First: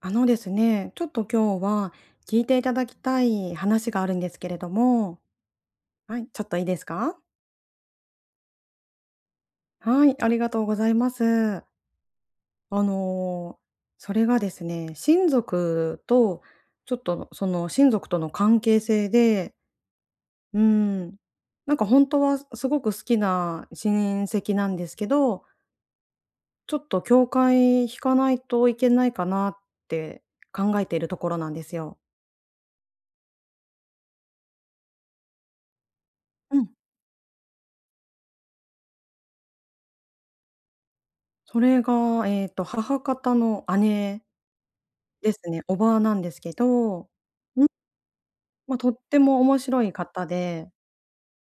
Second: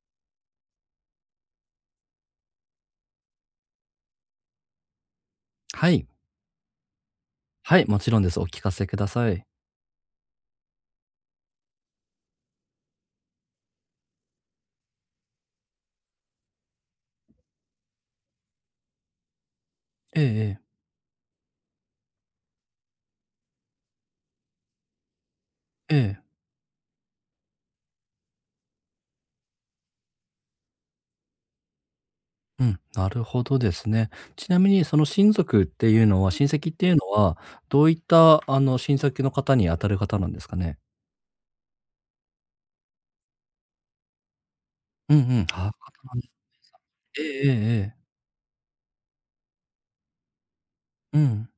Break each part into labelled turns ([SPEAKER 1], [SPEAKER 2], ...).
[SPEAKER 1] あのですね、ちょっと今日は聞いていただきたい話があるんですけれども、
[SPEAKER 2] はい。
[SPEAKER 1] はい、ちょっといいですか？
[SPEAKER 2] はい、もちろんです。お聞かせください。
[SPEAKER 1] はい、ありがとうございます。あの、それがですね、親族とちょっとその親族との関係性で、
[SPEAKER 2] ええ
[SPEAKER 1] う
[SPEAKER 2] ええ。
[SPEAKER 1] ーん、なんか本当はすごく好きな親戚なんですけど、
[SPEAKER 2] ええ。
[SPEAKER 1] ちょっと境界引かないといけないかなって考えているところなんですよ。
[SPEAKER 2] うん、なるほどですね。ちなみにその親族っていうのは親戚っていうのは、どういった親戚の方に当たる方なんですかね？
[SPEAKER 1] それが、母方の姉
[SPEAKER 2] うん
[SPEAKER 1] です
[SPEAKER 2] うん。
[SPEAKER 1] ね、
[SPEAKER 2] 母方
[SPEAKER 1] 叔母
[SPEAKER 2] な
[SPEAKER 1] な
[SPEAKER 2] ん
[SPEAKER 1] ん
[SPEAKER 2] です、
[SPEAKER 1] ですけど、
[SPEAKER 2] ええええええ。
[SPEAKER 1] ま、とっても面白い方で、
[SPEAKER 2] うん。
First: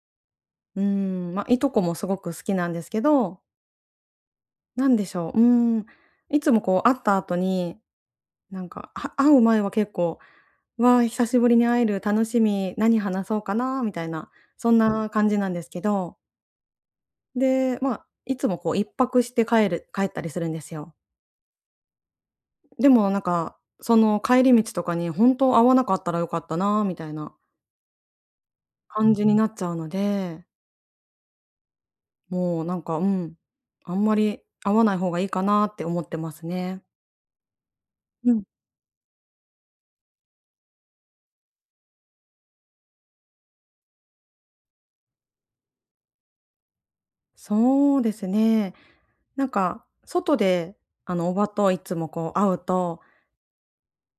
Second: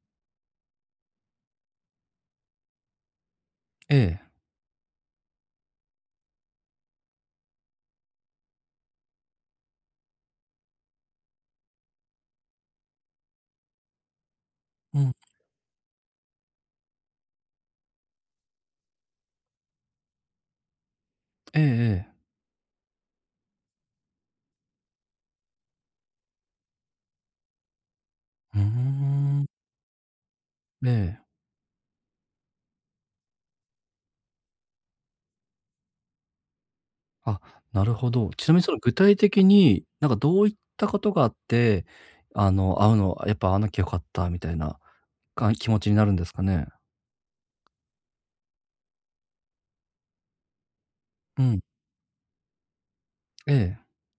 [SPEAKER 1] ま、いとこもすごく好きなんですけど、
[SPEAKER 2] ええ。
[SPEAKER 1] なんでしょう、いつもこう会った後に、会う前は結構、「わあ、久しぶりに会える、楽しみ、何話そうかな」みたいな、そん
[SPEAKER 2] う
[SPEAKER 1] な
[SPEAKER 2] ん。
[SPEAKER 1] 感じなんですけど、で、ま、いつもこう1泊して帰ったりするんですよ。
[SPEAKER 2] ええええ。
[SPEAKER 1] でもなんか、その帰り道とかに、ほんと会わなかったら良かったなみたいな
[SPEAKER 2] うー
[SPEAKER 1] 感じに
[SPEAKER 2] ん。
[SPEAKER 1] なっちゃうので、
[SPEAKER 2] ええ。
[SPEAKER 1] もうなんか、あんまり会わない方がいいかなって思ってますね。
[SPEAKER 2] あ、なるほど。
[SPEAKER 1] うん。
[SPEAKER 2] ちなみにその具体的に、なんかどういったことがあって、あの、会うのやっぱ会わなきゃよかったみたいな、気持ちになるんですかね？
[SPEAKER 1] そうですね。なんか外で、叔
[SPEAKER 2] う
[SPEAKER 1] 母
[SPEAKER 2] ん。
[SPEAKER 1] といつもこう会うと、
[SPEAKER 2] ええ。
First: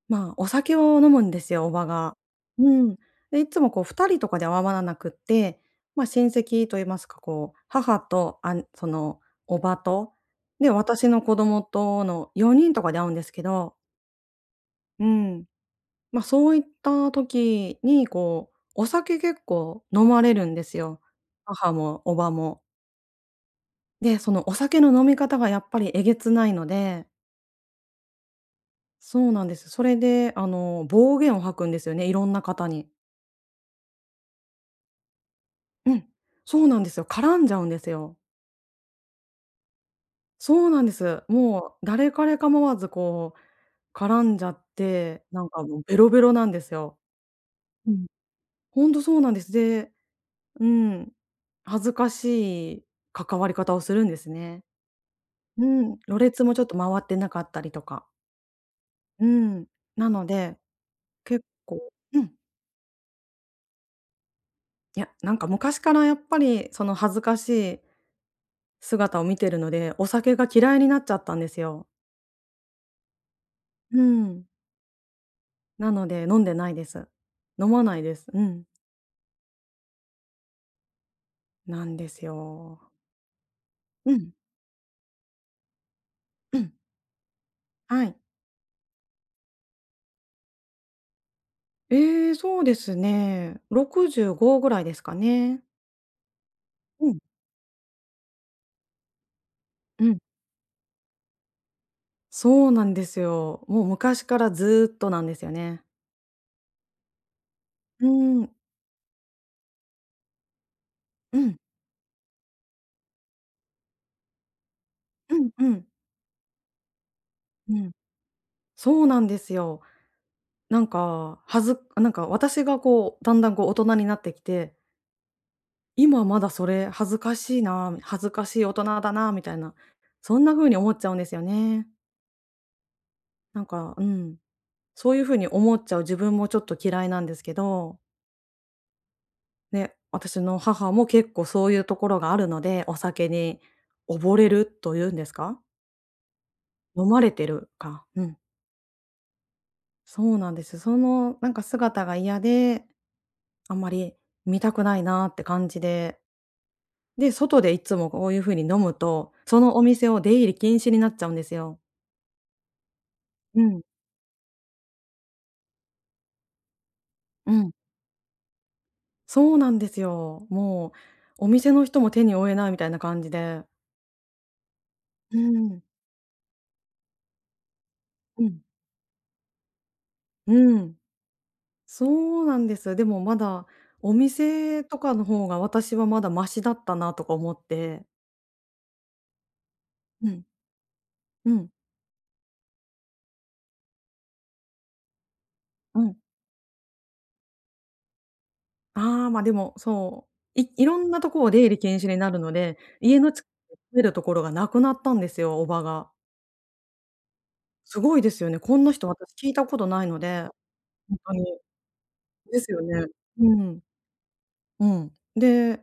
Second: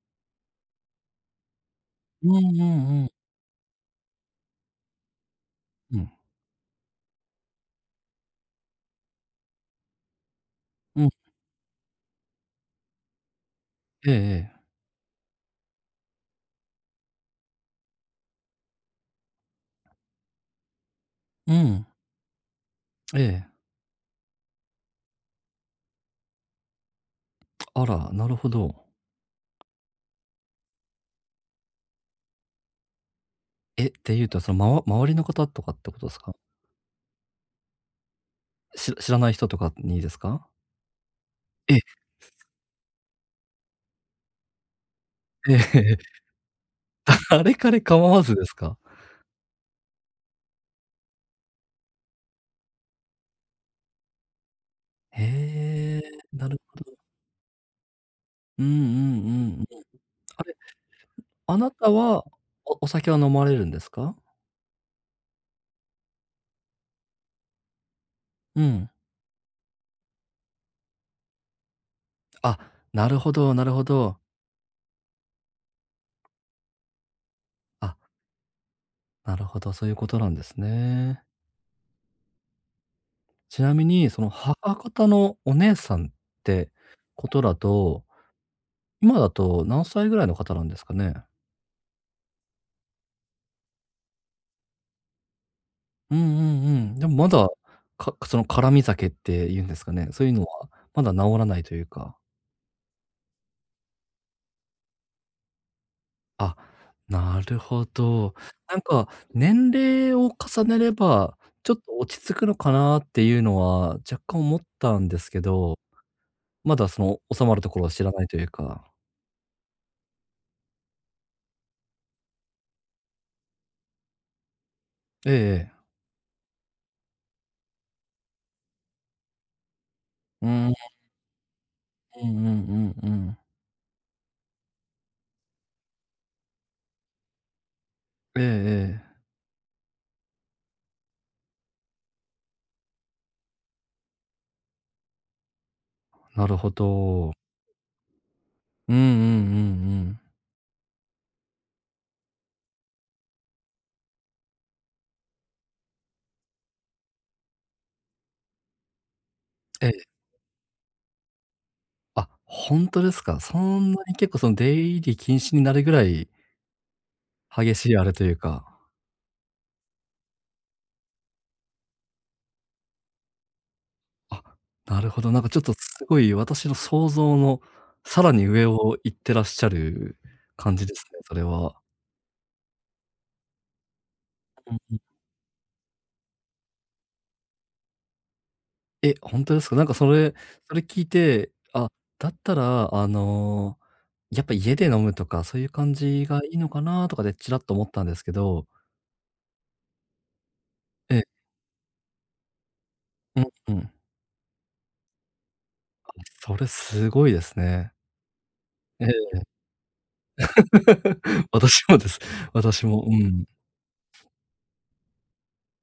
[SPEAKER 1] まあ、お酒を飲むんですよ、叔母が。
[SPEAKER 2] うんう
[SPEAKER 1] うん。
[SPEAKER 2] んうん
[SPEAKER 1] で、いつもこう2人とかで会わなくって、
[SPEAKER 2] う
[SPEAKER 1] まあ、
[SPEAKER 2] ん。
[SPEAKER 1] 親戚と言いますか、こう、母と、叔母と、で、
[SPEAKER 2] う
[SPEAKER 1] 私
[SPEAKER 2] ん。
[SPEAKER 1] の子供との4人とかで会うんですけど、
[SPEAKER 2] ええええ。
[SPEAKER 1] うん。まあ、そういった時に、こう、お酒結構飲まれるんですよ。
[SPEAKER 2] う
[SPEAKER 1] 母
[SPEAKER 2] ん。
[SPEAKER 1] も叔母も。
[SPEAKER 2] ええ。
[SPEAKER 1] で、そのお酒の飲み方がやっぱりえげつないので。
[SPEAKER 2] あら、なるほど。
[SPEAKER 1] そうなんです。それで、暴言を吐くんですよね、いろんな方に。
[SPEAKER 2] え、っていうと、その、周りの方とかって
[SPEAKER 1] う
[SPEAKER 2] こ
[SPEAKER 1] ん、
[SPEAKER 2] とですか？
[SPEAKER 1] そうなんですよ。絡んじゃうんですよ。
[SPEAKER 2] 知らない人とかにですか？
[SPEAKER 1] そうなんです。
[SPEAKER 2] え、
[SPEAKER 1] も
[SPEAKER 2] え
[SPEAKER 1] う誰彼構わず、こう、絡んじゃって、なん
[SPEAKER 2] え
[SPEAKER 1] かもう
[SPEAKER 2] え
[SPEAKER 1] ベロ
[SPEAKER 2] え。
[SPEAKER 1] ベロなんですよ。
[SPEAKER 2] あれ彼
[SPEAKER 1] う
[SPEAKER 2] 構
[SPEAKER 1] ん。
[SPEAKER 2] わずですか？
[SPEAKER 1] ほんとそうなんです。で、うん、恥ずかしい関わり方をするんですね。
[SPEAKER 2] へ
[SPEAKER 1] うん、
[SPEAKER 2] え、
[SPEAKER 1] ろれつ
[SPEAKER 2] な
[SPEAKER 1] も
[SPEAKER 2] る
[SPEAKER 1] ちょっと
[SPEAKER 2] ほ
[SPEAKER 1] 回
[SPEAKER 2] ど。
[SPEAKER 1] ってなかったりとか。
[SPEAKER 2] うんうん
[SPEAKER 1] う
[SPEAKER 2] うんうん。
[SPEAKER 1] ん。なの
[SPEAKER 2] あれ、
[SPEAKER 1] で、結
[SPEAKER 2] あなた
[SPEAKER 1] 構。う
[SPEAKER 2] は、
[SPEAKER 1] ん。
[SPEAKER 2] お酒は飲まれるんですか？
[SPEAKER 1] いや、なんか昔からやっぱりその恥ずかしい
[SPEAKER 2] うん。
[SPEAKER 1] 姿を見てるので、お酒が嫌いになっちゃったんですよ。
[SPEAKER 2] あ、なるほどなるほ
[SPEAKER 1] う
[SPEAKER 2] ど。
[SPEAKER 1] ん。なので飲んでないです。飲ま
[SPEAKER 2] あ、
[SPEAKER 1] ないです。うん。
[SPEAKER 2] なるほど、そういうことなんですね。
[SPEAKER 1] なんですよ。
[SPEAKER 2] ちなみに、
[SPEAKER 1] う
[SPEAKER 2] その、
[SPEAKER 1] ん、
[SPEAKER 2] 母方のお姉さんっ
[SPEAKER 1] う
[SPEAKER 2] て
[SPEAKER 1] ん。
[SPEAKER 2] ことだと
[SPEAKER 1] はい。
[SPEAKER 2] 今だと何歳ぐらいの方なんですかね？
[SPEAKER 1] ええ、そうですね。65ぐらいですかね。
[SPEAKER 2] うんうんうん。で
[SPEAKER 1] う
[SPEAKER 2] も
[SPEAKER 1] ん、
[SPEAKER 2] まだ、その辛味酒って言うんですか
[SPEAKER 1] う
[SPEAKER 2] ね、
[SPEAKER 1] ん。
[SPEAKER 2] そういうのはまだ治らないというか。
[SPEAKER 1] そうなんですよ。もう昔からずっとなんですよね。
[SPEAKER 2] あ、なるほ
[SPEAKER 1] う
[SPEAKER 2] ど。
[SPEAKER 1] ん、
[SPEAKER 2] なんか、年齢を重ねれば、
[SPEAKER 1] うん。
[SPEAKER 2] ちょっと落ち着くのかなっていうのは若干思ったんです
[SPEAKER 1] う
[SPEAKER 2] け
[SPEAKER 1] んう
[SPEAKER 2] ど、
[SPEAKER 1] ん。
[SPEAKER 2] まだその収まると
[SPEAKER 1] う
[SPEAKER 2] ころを
[SPEAKER 1] ん。
[SPEAKER 2] 知らないというか。
[SPEAKER 1] そうなんですよ。なんか、はずなんか私がこう、だんだんこう大人になってきて、
[SPEAKER 2] ええ、
[SPEAKER 1] 今まだそれ恥ずかしいな、恥ずかしい大人だなみたいな、そん
[SPEAKER 2] う
[SPEAKER 1] な風
[SPEAKER 2] ん、
[SPEAKER 1] に思っちゃうんですよね。
[SPEAKER 2] うんうんうんうん。
[SPEAKER 1] なんか、そういう風に思っちゃう自分もちょっと嫌いなんですけど、
[SPEAKER 2] ええええ。
[SPEAKER 1] ね、私の母も結構そういうところがあるので、お酒に溺れるというんですか？
[SPEAKER 2] なるほ
[SPEAKER 1] 飲ま
[SPEAKER 2] ど。
[SPEAKER 1] れてるか、うん。
[SPEAKER 2] うんうんうんうん。
[SPEAKER 1] そうなんです。そのなんか姿が嫌であんまり見たくないなって感じで、で、外でいつもこういう風に飲むと、そのお
[SPEAKER 2] え
[SPEAKER 1] 店
[SPEAKER 2] え。
[SPEAKER 1] を出入り禁止になっちゃうんですよ。
[SPEAKER 2] あ、ほんとですか。そ
[SPEAKER 1] うん、
[SPEAKER 2] んなに結構その出入り禁止になるぐらい
[SPEAKER 1] うん。
[SPEAKER 2] 激しいあれというか、
[SPEAKER 1] そうなんですよ。もうお店の人も手に負えないみたいな感じで。
[SPEAKER 2] あ、なるほど、
[SPEAKER 1] う
[SPEAKER 2] なんかちょっと
[SPEAKER 1] ん、
[SPEAKER 2] すごい私の想像のさら
[SPEAKER 1] う
[SPEAKER 2] に
[SPEAKER 1] ん、
[SPEAKER 2] 上を行ってらっしゃる感
[SPEAKER 1] う
[SPEAKER 2] じで
[SPEAKER 1] ん。
[SPEAKER 2] すね、それは。
[SPEAKER 1] そうなんです。でもまだお
[SPEAKER 2] う
[SPEAKER 1] 店と
[SPEAKER 2] ん。
[SPEAKER 1] かの方が私はまだマシだったなとか思って。
[SPEAKER 2] え、ほんとですか？なんかそ
[SPEAKER 1] う
[SPEAKER 2] れ、
[SPEAKER 1] ん、
[SPEAKER 2] それ聞いて、
[SPEAKER 1] うん、
[SPEAKER 2] あ、だったらあの、やっぱ家で飲むとか、そういう感
[SPEAKER 1] うん。
[SPEAKER 2] じがいいのかなとかでちらっと思ったんですけど、
[SPEAKER 1] ああ、ま、でも、いろん
[SPEAKER 2] え
[SPEAKER 1] な
[SPEAKER 2] え、
[SPEAKER 1] とこを出入り禁止になるので、家の
[SPEAKER 2] う
[SPEAKER 1] 近く
[SPEAKER 2] ん
[SPEAKER 1] に
[SPEAKER 2] うん。
[SPEAKER 1] 住めるところがなくなったんですよ、叔母が。
[SPEAKER 2] それすごいですね。
[SPEAKER 1] すごいですよね。こんな
[SPEAKER 2] え
[SPEAKER 1] 人私
[SPEAKER 2] え。
[SPEAKER 1] 聞いたことないので、ほんとに。
[SPEAKER 2] 私もです。
[SPEAKER 1] ですよ
[SPEAKER 2] 私も、
[SPEAKER 1] ね。
[SPEAKER 2] うん。
[SPEAKER 1] うん、うん。で、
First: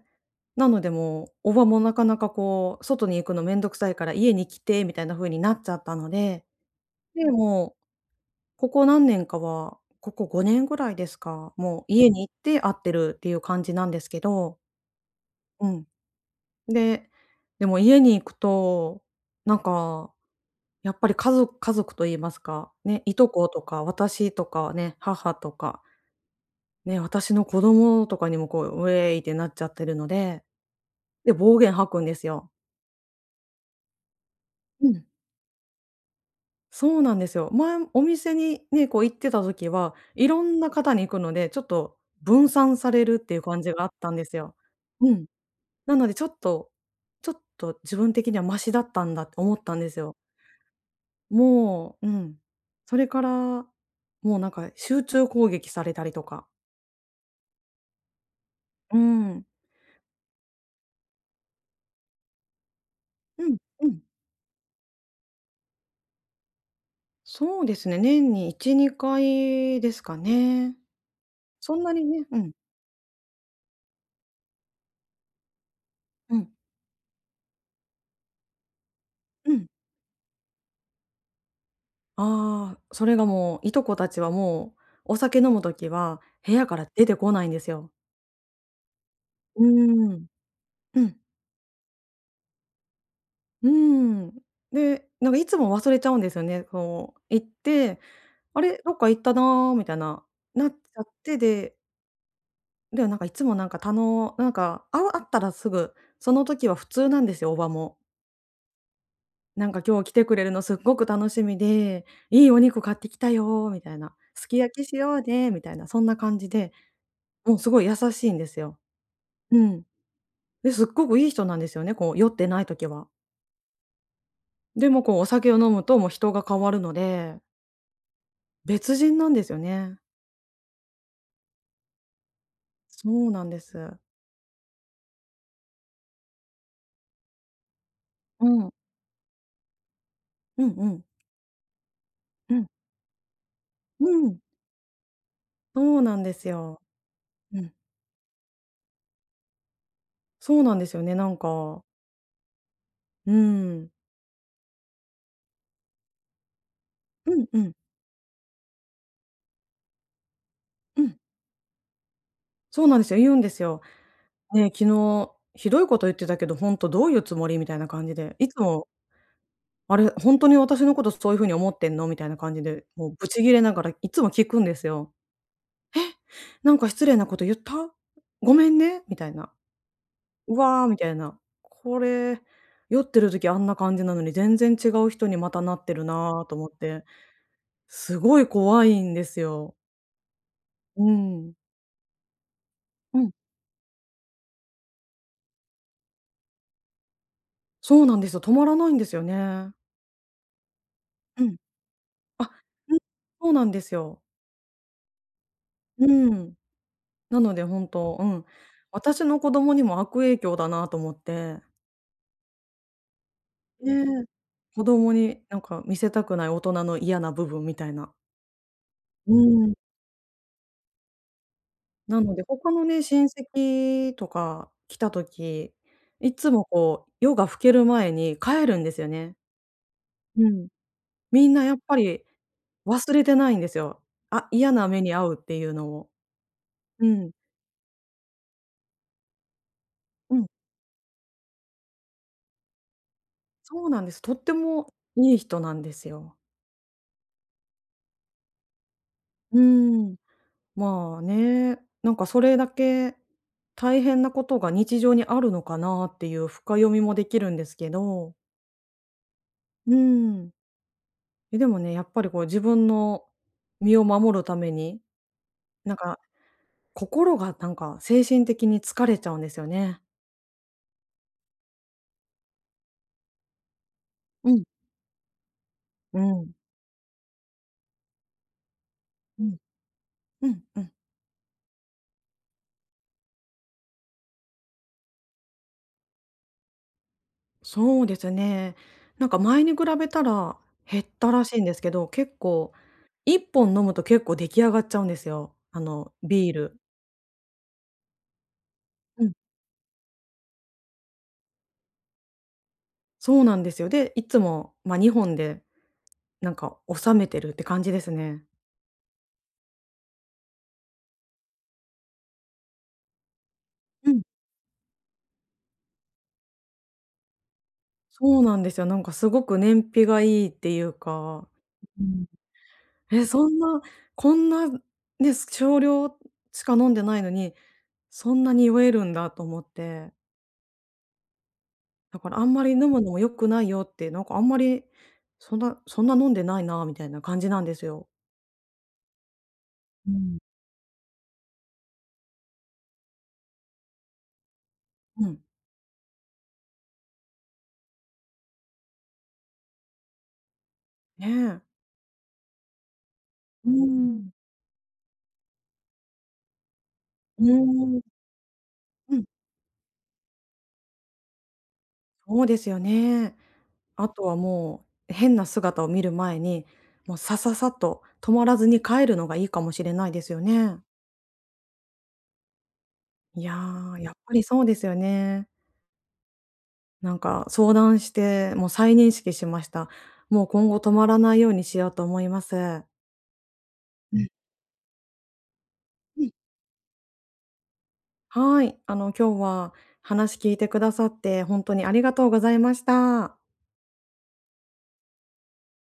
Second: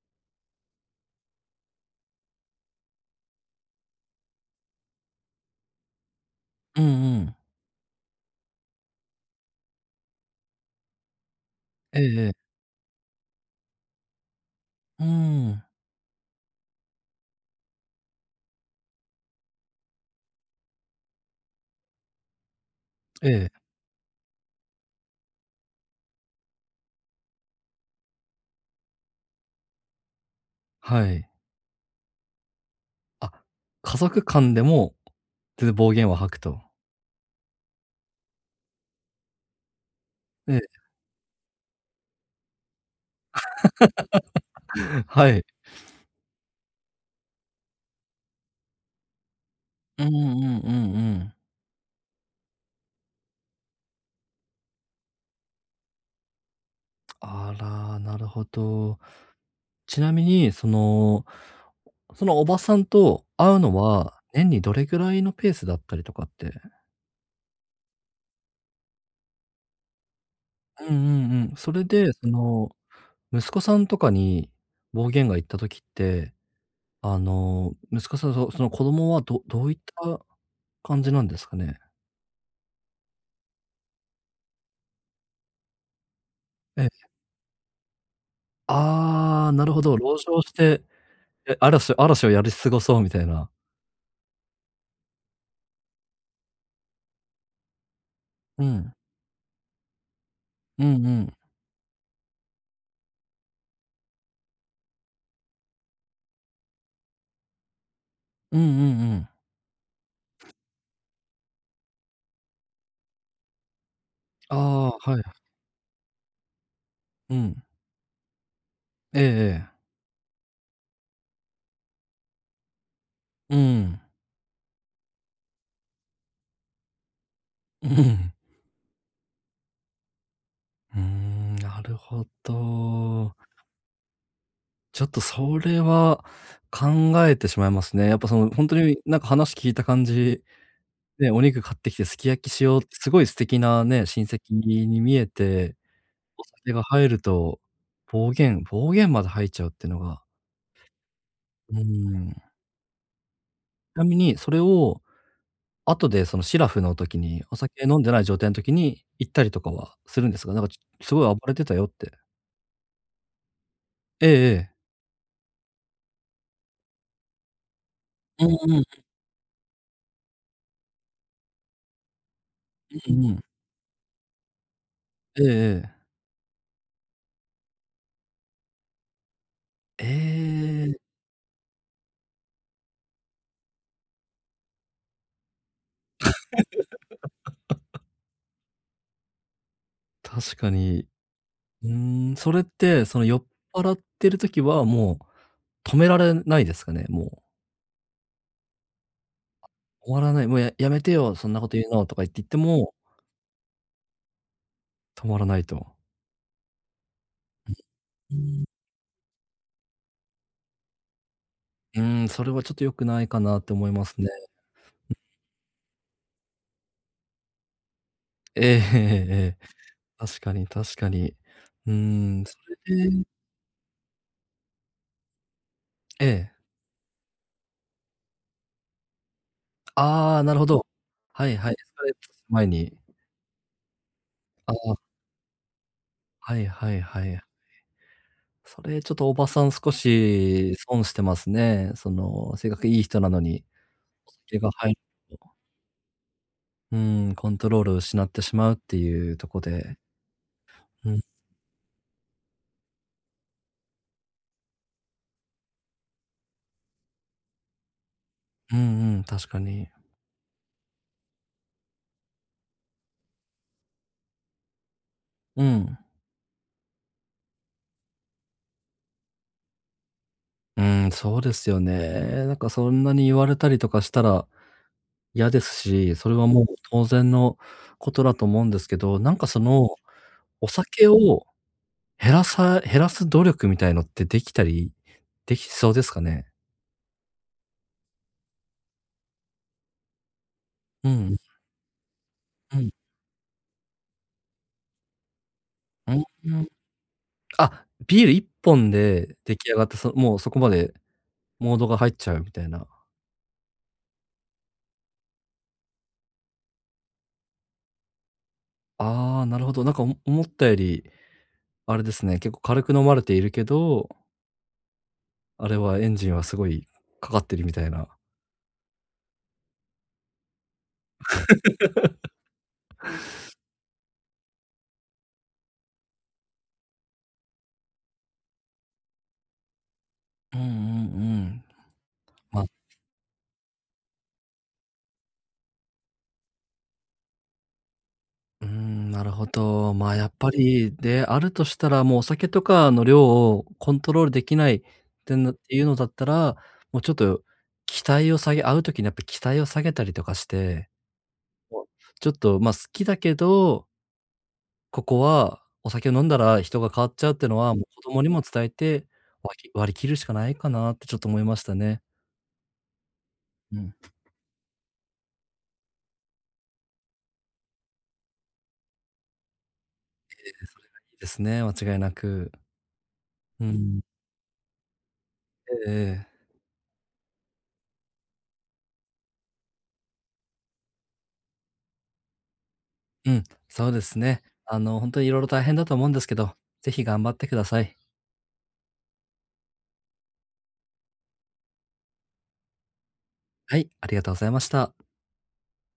[SPEAKER 1] なのでもう、叔母もなかなかこう、外に行くのめんどくさいから家に来てみたいな風になっちゃったので、
[SPEAKER 2] うんう
[SPEAKER 1] で、
[SPEAKER 2] ん。
[SPEAKER 1] もう、ここ何年かは、ここ5年ぐらいですか、もう
[SPEAKER 2] ええ
[SPEAKER 1] 家に行
[SPEAKER 2] え
[SPEAKER 1] っ
[SPEAKER 2] え。
[SPEAKER 1] て会ってるっていう感じなんですけど、
[SPEAKER 2] うん。
[SPEAKER 1] うん。で、でも家に行くと、なんか、やっぱり、家族と言いますか、ね、いと
[SPEAKER 2] え
[SPEAKER 1] こ
[SPEAKER 2] え、
[SPEAKER 1] とか私とかね、母とか、ね、私の子供とかにもこう、ウェイってなっちゃってるので、
[SPEAKER 2] はい。
[SPEAKER 1] で、暴言吐くんですよ。
[SPEAKER 2] あ、家族間で
[SPEAKER 1] う
[SPEAKER 2] も、
[SPEAKER 1] ん、
[SPEAKER 2] 全然暴言は吐くと。
[SPEAKER 1] そうなんですよ。前、お店にね、こう行ってた時は、いろ
[SPEAKER 2] え
[SPEAKER 1] ん
[SPEAKER 2] え、
[SPEAKER 1] な方に行くので、ちょっと分散されるっていう感じがあったんですよ。うん。
[SPEAKER 2] はい。
[SPEAKER 1] なのでちょっと自分的にはマシだったんだって思ったんです
[SPEAKER 2] うんう
[SPEAKER 1] よ。
[SPEAKER 2] んうんうん。
[SPEAKER 1] もう、うん。それから、もうなんか集中攻撃されたりとか。
[SPEAKER 2] あら、なるほど。
[SPEAKER 1] うん。
[SPEAKER 2] ちなみに、その、そのおばさんと
[SPEAKER 1] う
[SPEAKER 2] 会
[SPEAKER 1] ん
[SPEAKER 2] うの
[SPEAKER 1] うん。
[SPEAKER 2] は、年にどれぐらいのペースだったりとかって。
[SPEAKER 1] そうですね、年に1、2回ですかね。
[SPEAKER 2] うんうんうん。そ
[SPEAKER 1] そん
[SPEAKER 2] れ
[SPEAKER 1] なに
[SPEAKER 2] で、
[SPEAKER 1] ね。
[SPEAKER 2] そ
[SPEAKER 1] うん、
[SPEAKER 2] の、息子さんとかに暴言が言った時って、
[SPEAKER 1] うん、
[SPEAKER 2] あの、息子さん、その子供はど
[SPEAKER 1] う
[SPEAKER 2] ど
[SPEAKER 1] ん。
[SPEAKER 2] ういった感じなんですかね？
[SPEAKER 1] ああ、それがもう、いとこたちはもう、お酒飲むときは部屋か
[SPEAKER 2] え
[SPEAKER 1] ら出
[SPEAKER 2] え。
[SPEAKER 1] てこないんですよ。
[SPEAKER 2] ああ、
[SPEAKER 1] う
[SPEAKER 2] なるほど、
[SPEAKER 1] ー
[SPEAKER 2] 籠
[SPEAKER 1] ん。
[SPEAKER 2] 城して、
[SPEAKER 1] うん。
[SPEAKER 2] え、嵐をやり過ごそうみたいな。
[SPEAKER 1] うーん。で、なんかいつも忘れちゃうんですよね。こう、行って、あ
[SPEAKER 2] う
[SPEAKER 1] れ、
[SPEAKER 2] ん。
[SPEAKER 1] どっか行ったなーみたいな、なっち
[SPEAKER 2] う
[SPEAKER 1] ゃ
[SPEAKER 2] ん
[SPEAKER 1] っ
[SPEAKER 2] うん。
[SPEAKER 1] て、ででもなんかいつもなんかたのなんか、あう会ったらすぐ、その時は普通なんですよ、おばも。
[SPEAKER 2] うんうんうん。
[SPEAKER 1] なんか今日来てくれるのすっごく楽しみで、いいお肉買ってきたよみたいな、す
[SPEAKER 2] あ
[SPEAKER 1] き焼きし
[SPEAKER 2] あ、
[SPEAKER 1] よ
[SPEAKER 2] は
[SPEAKER 1] う
[SPEAKER 2] い。
[SPEAKER 1] ねみたいな、そんな感じで、
[SPEAKER 2] う
[SPEAKER 1] もう
[SPEAKER 2] ん。
[SPEAKER 1] すごい優しいんですよ。
[SPEAKER 2] ええ
[SPEAKER 1] う
[SPEAKER 2] ええ。
[SPEAKER 1] ん。で、すっごくいい人なんですよね、こう酔ってない時は。
[SPEAKER 2] うん。
[SPEAKER 1] でもこうお酒を飲むともう人が変わるので、別人なんですよね。
[SPEAKER 2] うん。うーん、なるほ
[SPEAKER 1] そう
[SPEAKER 2] ど。
[SPEAKER 1] なんです。
[SPEAKER 2] ちょっとそれは考えてしまいますね。やっぱそ
[SPEAKER 1] う
[SPEAKER 2] の、ほん
[SPEAKER 1] ん。
[SPEAKER 2] とになんか話聞いた感じ、
[SPEAKER 1] うんうん。
[SPEAKER 2] ね、お肉買ってきてすき焼き
[SPEAKER 1] う
[SPEAKER 2] し
[SPEAKER 1] ん。
[SPEAKER 2] ようってすごい素敵なね、
[SPEAKER 1] う
[SPEAKER 2] 親戚
[SPEAKER 1] ん。
[SPEAKER 2] に見えて
[SPEAKER 1] そうなんで
[SPEAKER 2] お
[SPEAKER 1] す
[SPEAKER 2] 酒が
[SPEAKER 1] よ。
[SPEAKER 2] 入ると、
[SPEAKER 1] うん。
[SPEAKER 2] 暴言まで吐いちゃうってのが、
[SPEAKER 1] そうなんですよね、なん
[SPEAKER 2] うー
[SPEAKER 1] か。
[SPEAKER 2] ん。
[SPEAKER 1] うん。
[SPEAKER 2] ちなみにそれを、後でそのシラフの時
[SPEAKER 1] う
[SPEAKER 2] に、
[SPEAKER 1] ん
[SPEAKER 2] お
[SPEAKER 1] うん。
[SPEAKER 2] 酒飲んでない状態の時に言ったりとかはするんですか？なんか
[SPEAKER 1] う
[SPEAKER 2] す
[SPEAKER 1] ん。
[SPEAKER 2] ごい暴れてたよって。
[SPEAKER 1] そうなんですよ、言うんですよ。
[SPEAKER 2] ええ
[SPEAKER 1] ね、
[SPEAKER 2] ええ。
[SPEAKER 1] 昨日ひどいこと言ってたけど、ほんとどういうつもりみたいな感じで、
[SPEAKER 2] う
[SPEAKER 1] いつ
[SPEAKER 2] んう
[SPEAKER 1] も
[SPEAKER 2] ん
[SPEAKER 1] あれ、ほんとに私のことそういう風に思ってんのみたいな感じで、も
[SPEAKER 2] う
[SPEAKER 1] う
[SPEAKER 2] ん
[SPEAKER 1] ブ
[SPEAKER 2] うん。
[SPEAKER 1] チギレながらいつも聞くんですよ。
[SPEAKER 2] ええええ。
[SPEAKER 1] なんか失礼なこと言った？ごめんね、みたいな。
[SPEAKER 2] え
[SPEAKER 1] うわ、み
[SPEAKER 2] え、
[SPEAKER 1] たいな。これ、酔ってる時あんな感じなのに、全然違う人にまたなってるなと思って、すごい怖いんですよ。
[SPEAKER 2] 確か
[SPEAKER 1] う
[SPEAKER 2] に。
[SPEAKER 1] ん。
[SPEAKER 2] うーん、それって
[SPEAKER 1] う
[SPEAKER 2] その
[SPEAKER 1] ん。
[SPEAKER 2] 酔っ払ってる時はもう止められないですかね？もう、
[SPEAKER 1] そうなんですよ、止まらないんですよね。
[SPEAKER 2] 終わらない、もうやめてよ、
[SPEAKER 1] う
[SPEAKER 2] そん
[SPEAKER 1] ん
[SPEAKER 2] なこと言うのとか言っ
[SPEAKER 1] あ、
[SPEAKER 2] ても、
[SPEAKER 1] うん、そうなんですよ。
[SPEAKER 2] 止まらないと。
[SPEAKER 1] うん。なので本当、う
[SPEAKER 2] うー
[SPEAKER 1] ん、
[SPEAKER 2] ん。
[SPEAKER 1] 私の子供にも悪影響だなと思って。
[SPEAKER 2] うーん、それはちょっと良くないかなって思います
[SPEAKER 1] ね、
[SPEAKER 2] ね。
[SPEAKER 1] 子供になんか見せたくない大人の嫌な部分みたいな。
[SPEAKER 2] ええええ
[SPEAKER 1] う
[SPEAKER 2] ええ。
[SPEAKER 1] ん。
[SPEAKER 2] 確かに。うー
[SPEAKER 1] なので、
[SPEAKER 2] ん、そ
[SPEAKER 1] 他のね、
[SPEAKER 2] れで
[SPEAKER 1] 親戚とか来た時、
[SPEAKER 2] え
[SPEAKER 1] いつ
[SPEAKER 2] え。
[SPEAKER 1] もこう夜が更ける前に帰るんですよね。
[SPEAKER 2] ああ、
[SPEAKER 1] う
[SPEAKER 2] なるほ
[SPEAKER 1] ん。
[SPEAKER 2] ど。は
[SPEAKER 1] みん
[SPEAKER 2] い
[SPEAKER 1] な
[SPEAKER 2] はい、
[SPEAKER 1] や
[SPEAKER 2] エ
[SPEAKER 1] っ
[SPEAKER 2] ス
[SPEAKER 1] ぱ
[SPEAKER 2] カレー
[SPEAKER 1] り
[SPEAKER 2] トする前に。
[SPEAKER 1] 忘れてないんですよ。あ、嫌
[SPEAKER 2] あ
[SPEAKER 1] な
[SPEAKER 2] あ、
[SPEAKER 1] 目に遭うっていうのを。
[SPEAKER 2] はいはい
[SPEAKER 1] う
[SPEAKER 2] は
[SPEAKER 1] ん、
[SPEAKER 2] い。それちょっとおばさん少
[SPEAKER 1] うん、
[SPEAKER 2] し損してますね。その、性格いい人なのに、
[SPEAKER 1] そうなんです。
[SPEAKER 2] お
[SPEAKER 1] とって
[SPEAKER 2] 酒が
[SPEAKER 1] も
[SPEAKER 2] 入
[SPEAKER 1] い
[SPEAKER 2] る
[SPEAKER 1] い
[SPEAKER 2] と、
[SPEAKER 1] 人なんですよ。
[SPEAKER 2] うーん、コントロールを失ってしまうっていうとこ
[SPEAKER 1] う
[SPEAKER 2] で、
[SPEAKER 1] ん、
[SPEAKER 2] う
[SPEAKER 1] ま
[SPEAKER 2] ん、
[SPEAKER 1] あね、なんかそれだけ大変なことが日常にあるのかなっていう深読みもできるんですけど、
[SPEAKER 2] うんうん、確かに。
[SPEAKER 1] うん。え、でもね、やっぱりこう自分の身を守るために、
[SPEAKER 2] う
[SPEAKER 1] なん
[SPEAKER 2] ん。
[SPEAKER 1] か心がなんか精神的に疲れちゃうんですよね。
[SPEAKER 2] うーん、そうですよね。なんかそんなに言われたりとかしたら
[SPEAKER 1] うん。
[SPEAKER 2] 嫌ですし、
[SPEAKER 1] う
[SPEAKER 2] それは
[SPEAKER 1] ん。
[SPEAKER 2] もう当然のことだと思うんですけど、なん
[SPEAKER 1] う
[SPEAKER 2] か
[SPEAKER 1] ん。
[SPEAKER 2] その、
[SPEAKER 1] うん
[SPEAKER 2] お
[SPEAKER 1] うん。
[SPEAKER 2] 酒を減らす努力みたいのってできたりできそうですかね？
[SPEAKER 1] そうですね。なんか前に比べたら減っ
[SPEAKER 2] う
[SPEAKER 1] た
[SPEAKER 2] んう
[SPEAKER 1] らしいんですけど、結構
[SPEAKER 2] ん、う
[SPEAKER 1] 一本飲むと結構出来上がっちゃうんですよ、あの
[SPEAKER 2] ん、う
[SPEAKER 1] ビー
[SPEAKER 2] ーん。
[SPEAKER 1] ル。
[SPEAKER 2] あ、ビール1本で出来上がって、そもうそこまでモードが入っちゃうみたいな。
[SPEAKER 1] そうなんですよ。で、いつも、まあ、2本でなんか収めてるって感じですね。
[SPEAKER 2] ああ、なるほど。なんか思ったより、あれですね、結構軽く飲まれているけど、
[SPEAKER 1] うん。
[SPEAKER 2] あれはエンジンはすごいかかってるみたいな。
[SPEAKER 1] そうなんですよ。なんかすごく燃費がいいっていうか。うん。え、そんな、こんな、ね、少量しか飲んでないのに、そんなに酔えるんだと思って、
[SPEAKER 2] うんうんうん。
[SPEAKER 1] だからあんま
[SPEAKER 2] ま
[SPEAKER 1] り飲むのも良くないよって、なんかあんまり、そんなそんな飲んでないなみたいな感じなんですよ。
[SPEAKER 2] うーん、なるほど。ま
[SPEAKER 1] う
[SPEAKER 2] あ、やっ
[SPEAKER 1] ん。
[SPEAKER 2] ぱり、で、あるとしたら、もうお酒とかの量をコントロールできないっ
[SPEAKER 1] う
[SPEAKER 2] て
[SPEAKER 1] ん、
[SPEAKER 2] なっていうのだったら、もうちょっと期待を下げ会う時にやっぱ期待を下げたりとかして、
[SPEAKER 1] ねえ。
[SPEAKER 2] ちょっと、ま、好きだけ
[SPEAKER 1] う
[SPEAKER 2] ど、
[SPEAKER 1] ん。
[SPEAKER 2] ここはお酒を飲んだら人が変わっちゃうっていう
[SPEAKER 1] う
[SPEAKER 2] のは、もう
[SPEAKER 1] ん、
[SPEAKER 2] 子供にも伝えて、
[SPEAKER 1] うん、
[SPEAKER 2] 割り切るしかないかなってちょっと思いましたね。
[SPEAKER 1] そうですよね。
[SPEAKER 2] うん。
[SPEAKER 1] あとはもう、変な姿を見る前に、もうさささっと止まらずに帰るのがいいかもしれないで
[SPEAKER 2] でそれがい
[SPEAKER 1] すよね。
[SPEAKER 2] いですね、間違いなく。
[SPEAKER 1] いや
[SPEAKER 2] う
[SPEAKER 1] ー、
[SPEAKER 2] ん。
[SPEAKER 1] やっぱりそうですよね。
[SPEAKER 2] ええええ。
[SPEAKER 1] なんか相談して、もう再認識しました。もう今後止まらないようにしようと思います。
[SPEAKER 2] うん、そうで
[SPEAKER 1] う
[SPEAKER 2] す
[SPEAKER 1] ん、
[SPEAKER 2] ね。あの、本当にいろいろ大変だと思うんで
[SPEAKER 1] う
[SPEAKER 2] す
[SPEAKER 1] ん。
[SPEAKER 2] けど、ぜひ頑張ってください。
[SPEAKER 1] はい、あの今日は話聞いてくださって、本当にありがとうございました。
[SPEAKER 2] はい、ありがとうございました。